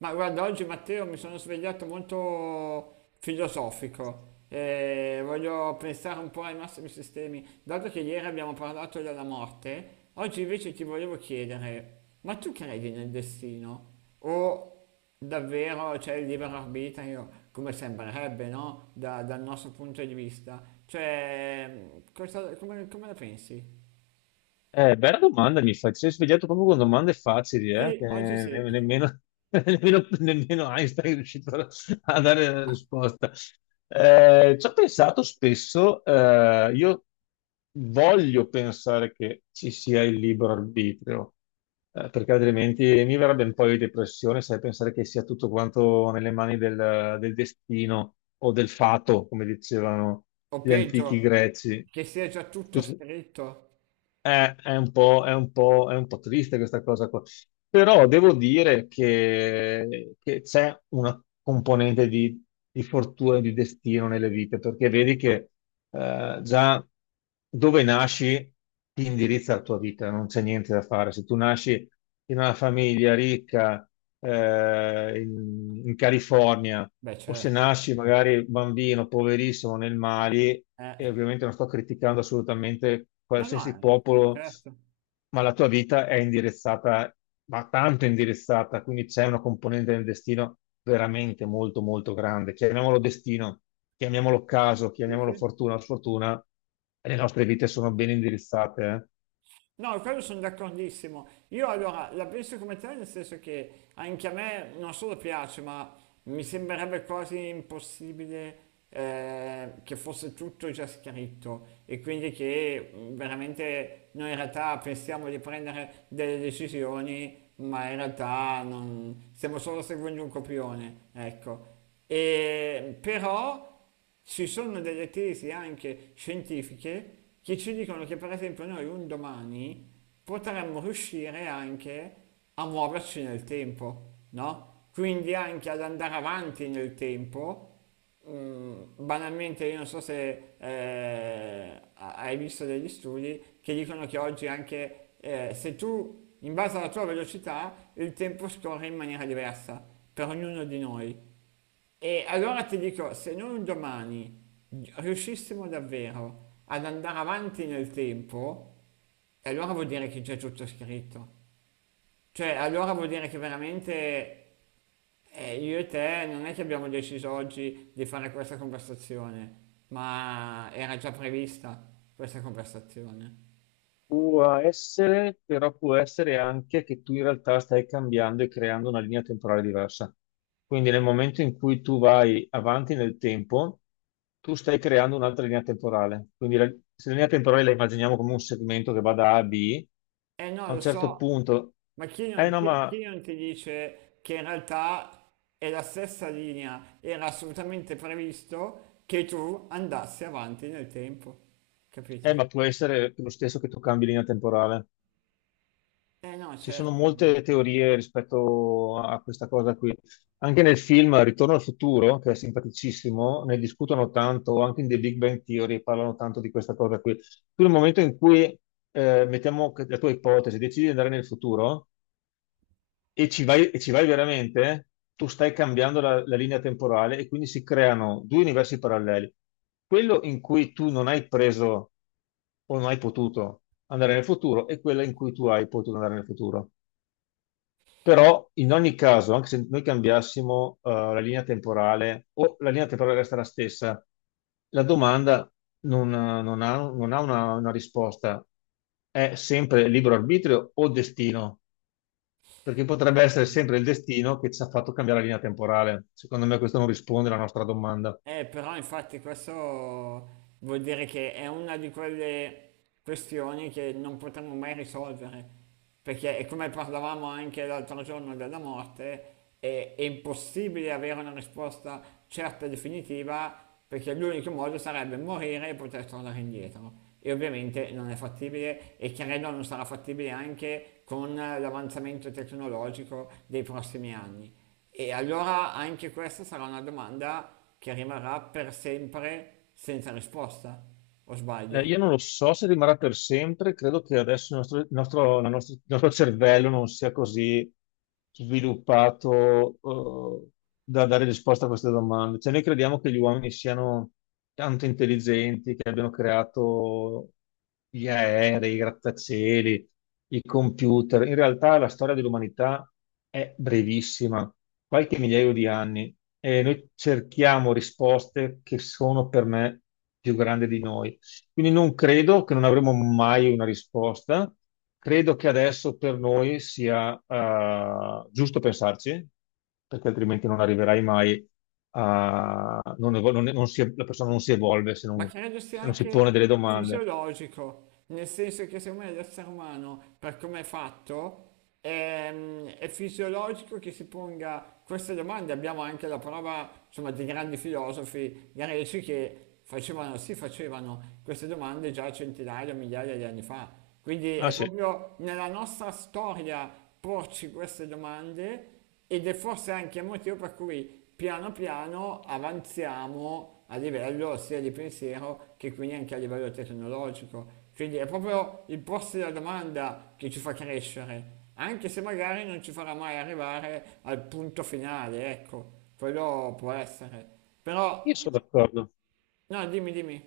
Ma guarda, oggi Matteo mi sono svegliato molto filosofico e voglio pensare un po' ai massimi sistemi. Dato che ieri abbiamo parlato della morte, oggi invece ti volevo chiedere, ma tu credi nel destino? O davvero c'è il libero arbitrio, come sembrerebbe, no? Dal nostro punto di vista. Cioè, come, come la pensi? Bella domanda mi fai, ti sei svegliato proprio con domande facili, Sì, oggi sì. Nemmeno, nemmeno Einstein è riuscito a dare la risposta. Ci ho pensato spesso, io voglio pensare che ci sia il libero arbitrio, perché altrimenti mi verrebbe un po' di depressione, sai, pensare che sia tutto quanto nelle mani del destino o del fato, come dicevano O gli antichi peggio, greci. che sia già tutto Così- scritto. È un po', è un po' triste questa cosa qua. Però devo dire che c'è una componente di fortuna e di destino nelle vite, perché vedi che già dove nasci ti indirizza la tua vita, non c'è niente da fare. Se tu nasci in una famiglia ricca in California Beh, o se certo. nasci magari bambino, poverissimo, nel Mali, e Eh, ovviamente non sto criticando assolutamente no, no, qualsiasi popolo certo. ma la tua vita è indirizzata, ma tanto indirizzata, quindi c'è una componente del destino veramente molto, molto grande. Chiamiamolo destino, chiamiamolo caso, Sì, sì. chiamiamolo fortuna o sfortuna, e le nostre vite sono ben indirizzate, eh. No, quello sono d'accordissimo. Io allora la penso come te, nel senso che anche a me non solo piace, ma mi sembrerebbe quasi impossibile che fosse tutto già scritto e quindi che veramente noi in realtà pensiamo di prendere delle decisioni, ma in realtà non stiamo solo seguendo un copione, ecco. E però ci sono delle tesi anche scientifiche che ci dicono che per esempio noi un domani potremmo riuscire anche a muoverci nel tempo, no? Quindi anche ad andare avanti nel tempo. Mm, banalmente io non so se hai visto degli studi che dicono che oggi anche se tu in base alla tua velocità il tempo scorre in maniera diversa per ognuno di noi. E allora ti dico, se noi un domani riuscissimo davvero ad andare avanti nel tempo, e allora vuol dire che c'è tutto scritto. Cioè, allora vuol dire che veramente io e te non è che abbiamo deciso oggi di fare questa conversazione, ma era già prevista questa conversazione. Può essere, però può essere anche che tu in realtà stai cambiando e creando una linea temporale diversa. Quindi nel momento in cui tu vai avanti nel tempo, tu stai creando un'altra linea temporale. Se la linea temporale la immaginiamo come un segmento che va da A a B, Eh no, a lo un certo so. punto, Ma eh no, chi non ti dice che in realtà è la stessa linea, era assolutamente previsto che tu andassi avanti nel tempo, capito? ma può essere lo stesso che tu cambi linea temporale. Eh no, Ci sono certo. Molte teorie rispetto a questa cosa qui. Anche nel film Ritorno al futuro, che è simpaticissimo, ne discutono tanto, anche in The Big Bang Theory parlano tanto di questa cosa qui. Tu nel momento in cui, la tua ipotesi, decidi di andare nel futuro e ci vai veramente, tu stai cambiando la linea temporale e quindi si creano due universi paralleli. Quello in cui tu non hai preso o non hai potuto andare nel futuro e quello in cui tu hai potuto andare nel futuro. Però in ogni caso, anche se noi cambiassimo la linea temporale o la linea temporale resta la stessa, la domanda non ha una risposta. È sempre libero arbitrio o destino? Perché potrebbe essere sempre il destino che ci ha fatto cambiare la linea temporale. Secondo me questo non risponde alla nostra domanda. Però infatti questo vuol dire che è una di quelle questioni che non potremo mai risolvere, perché è come parlavamo anche l'altro giorno della morte, è impossibile avere una risposta certa e definitiva, perché l'unico modo sarebbe morire e poter tornare indietro. E ovviamente non è fattibile e credo non sarà fattibile anche con l'avanzamento tecnologico dei prossimi anni. E allora anche questa sarà una domanda che rimarrà per sempre senza risposta, o sbaglio? Io non lo so se rimarrà per sempre, credo che adesso il nostro cervello non sia così sviluppato, eh, da dare risposta a queste domande. Cioè, noi crediamo che gli uomini siano tanto intelligenti, che abbiano creato gli aerei, i grattacieli, i computer. In realtà la storia dell'umanità è brevissima, qualche migliaio di anni, e noi cerchiamo risposte che sono per me più grandi di noi. Quindi non credo che non avremo mai una risposta. Credo che adesso per noi sia giusto pensarci, perché altrimenti non arriverai mai a... non evol- non- non si- la persona non si evolve se Ma non, credo sia se non si pone anche delle domande. fisiologico, nel senso che secondo me l'essere umano, per come è fatto, è fisiologico che si ponga queste domande. Abbiamo anche la prova, insomma, di grandi filosofi greci che facevano, si facevano queste domande già centinaia, migliaia di anni fa. Quindi Ah è sì, proprio nella nostra storia porci queste domande ed è forse anche il motivo per cui piano piano avanziamo a livello sia di pensiero che quindi anche a livello tecnologico. Quindi è proprio il porsi la domanda che ci fa crescere, anche se magari non ci farà mai arrivare al punto finale, ecco, quello può essere. io Però sono d'accordo. no, dimmi, dimmi.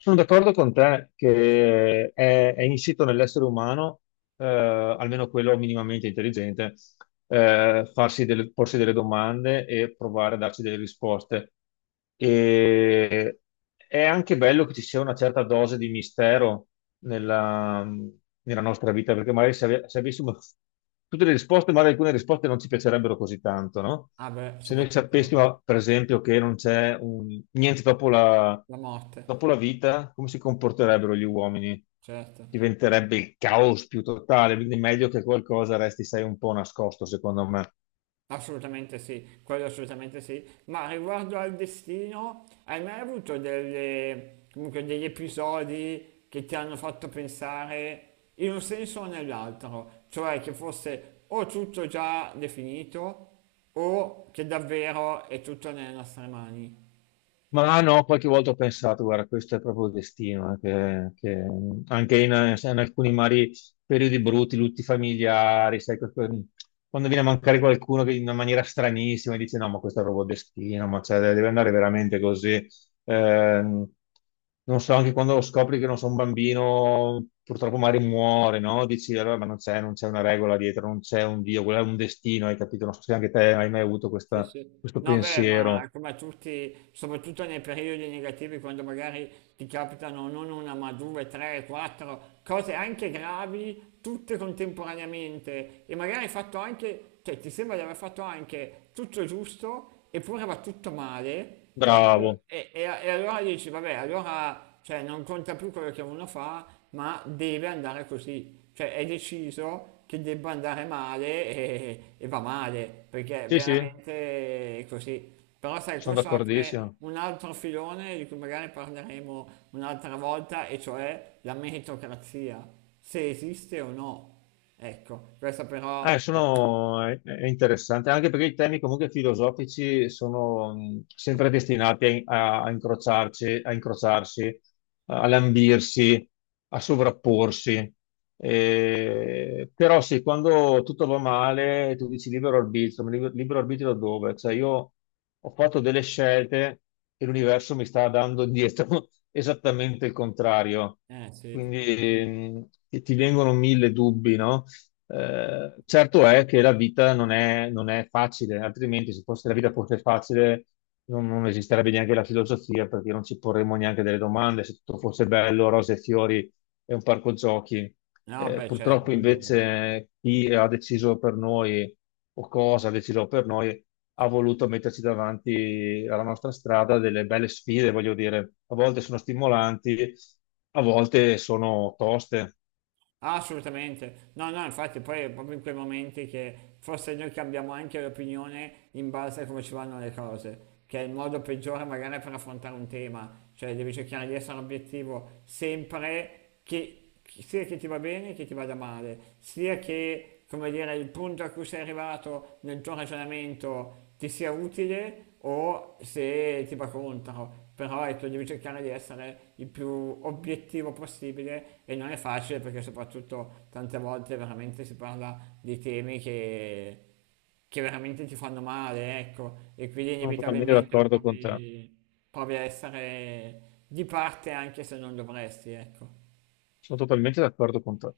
Sono d'accordo con te è insito nell'essere umano, almeno quello minimamente intelligente, porsi delle domande e provare a darci delle risposte. E è anche bello che ci sia una certa dose di mistero nella, nella nostra vita, perché magari se avessimo tutte le risposte, magari alcune risposte non ci piacerebbero così tanto, no? Ah beh, Se noi soprattutto sapessimo, per esempio, che non c'è un- niente la morte, dopo la vita, come si comporterebbero gli uomini? certo. Diventerebbe il caos più totale, quindi è meglio che qualcosa resti, sai, un po' nascosto, secondo me. Assolutamente sì, quello assolutamente sì, ma riguardo al destino, hai mai avuto comunque degli episodi che ti hanno fatto pensare in un senso o nell'altro? Cioè che fosse o tutto già definito o che davvero è tutto nelle nostre mani? Ma no, qualche volta ho pensato, guarda, questo è proprio il destino, che anche in alcuni mari periodi brutti, lutti familiari, sai, quando viene a mancare qualcuno che in una maniera stranissima dice no, ma questo è proprio il destino, ma cioè, deve andare veramente così. Ehm, Non so, anche quando scopri che non so, un bambino purtroppo magari muore, no? Dici allora, ma non c'è una regola dietro, non c'è un Dio, quello è un destino, hai capito? Non so se anche te hai mai avuto Sì, sì. questo No, beh, ma pensiero. come a tutti, soprattutto nei periodi negativi, quando magari ti capitano non una, ma due, tre, quattro cose anche gravi, tutte contemporaneamente, e magari hai fatto anche, cioè ti sembra di aver fatto anche tutto giusto, eppure va tutto male, Bravo. E allora dici, vabbè, allora cioè, non conta più quello che uno fa, ma deve andare così. Cioè è deciso che debba andare male e va male, perché Sì, sì, veramente è così. Però sai, sono questo apre d'accordissimo. un altro filone di cui magari parleremo un'altra volta, e cioè la meritocrazia, se esiste o no. Ecco, questa però... È interessante, anche perché i temi comunque filosofici sono sempre destinati a incrociarci, a incrociarsi, a lambirsi, a sovrapporsi. Però sì, quando tutto va male, tu dici libero arbitrio, ma libero arbitrio da dove? Cioè io ho fatto delle scelte e l'universo mi sta dando indietro esattamente il contrario. Sì, Quindi ti vengono mille dubbi, no? Certo è che la vita non è, non è facile, altrimenti se fosse la vita fosse facile non esisterebbe neanche la filosofia perché non ci porremmo neanche delle domande, se tutto fosse bello, rose e fiori e un parco giochi. no, beh, certo. Purtroppo invece chi ha deciso per noi o cosa ha deciso per noi ha voluto metterci davanti alla nostra strada delle belle sfide, voglio dire, a volte sono stimolanti, a volte sono toste. Ah, assolutamente, no, no, infatti poi è proprio in quei momenti che forse noi cambiamo anche l'opinione in base a come ci vanno le cose, che è il modo peggiore magari per affrontare un tema, cioè devi cercare di essere obiettivo sempre sia che ti va bene che ti vada male, sia che, come dire, il punto a cui sei arrivato nel tuo ragionamento ti sia utile o se ti va contro però ecco, devi cercare di essere il più obiettivo possibile e non è facile perché soprattutto tante volte veramente si parla di temi che veramente ti fanno male, ecco, e quindi Sono totalmente inevitabilmente d'accordo con te. provi, provi a essere di parte anche se non dovresti, ecco. Sono totalmente d'accordo con te.